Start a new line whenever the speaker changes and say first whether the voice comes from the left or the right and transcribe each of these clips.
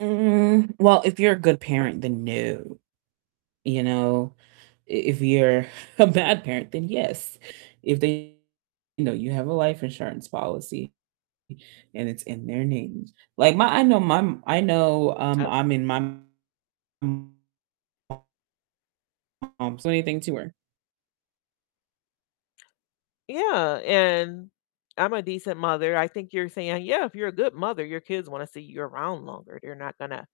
right: Mm, well, if you're a good parent, then, no, you know? I if you're a bad parent, then yes. If they you know, you have a life insurance policy, and it's in their names, like my I know my m I know, um,
left: I
right: I mean, my [unintelligible] Um, so anything to her.
left: Yeah, and I'm a decent mother. I think you're saying, "Yeah, if you're a good mother, your kids wanna see you around longer," they're not gonna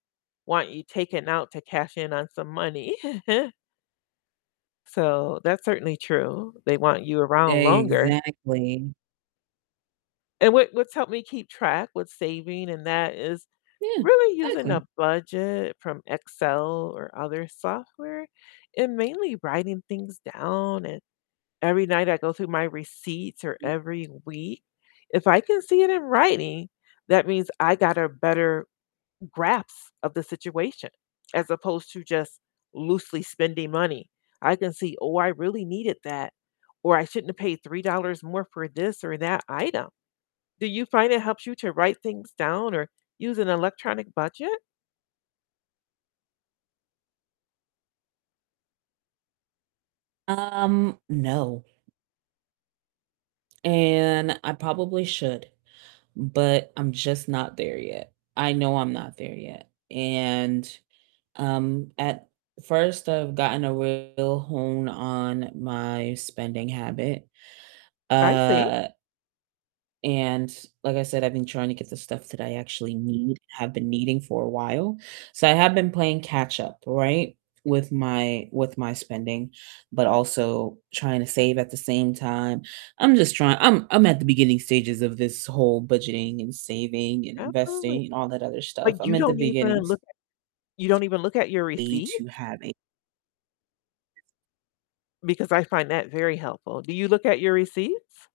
left: want you taking out to cash in on some money. So that's certainly true, they want you around longer.
right: Exactly.
left: And what what's helped me keep track with saving and that is
right: Yeah,
left: really using
right: exactly.
left: a budget from Excel or other software, and mainly writing things down, and every night I go through my receipts or
right: M
left: every week. If I can see it in writing, that means I got a better grasp of the situation as opposed to just loosely spending money. I can see, "Oh, I really needed that," or, "I shouldn't have paid $3 more for this or that item." Do you find it helps you to write things down or use an electronic budget?
right: Um, no. And I probably should, but I'm just not there yet. I know I'm not there yet, and, um, at first I've gotten a real hone on my spending habit.
left: I see.
right: Uh and like I said, I've been trying to get the stuff that I actually need, have been needing for a while, so I have been playing catch-up, right, with my with my spending, but also trying to save at the same time. I'm just trying I'm I'm at the beginning stages of this whole budgeting and saving and
left: Absolutely.
right: investing and all that other stuff.
left: But
right: I'm
left: you
right: at the
left: don't even
right: beginning
left: look at you don't even look at your
right: stage to
left: receipts?
right: have a
left: Because I find that very helpful. Do you look at your receipts?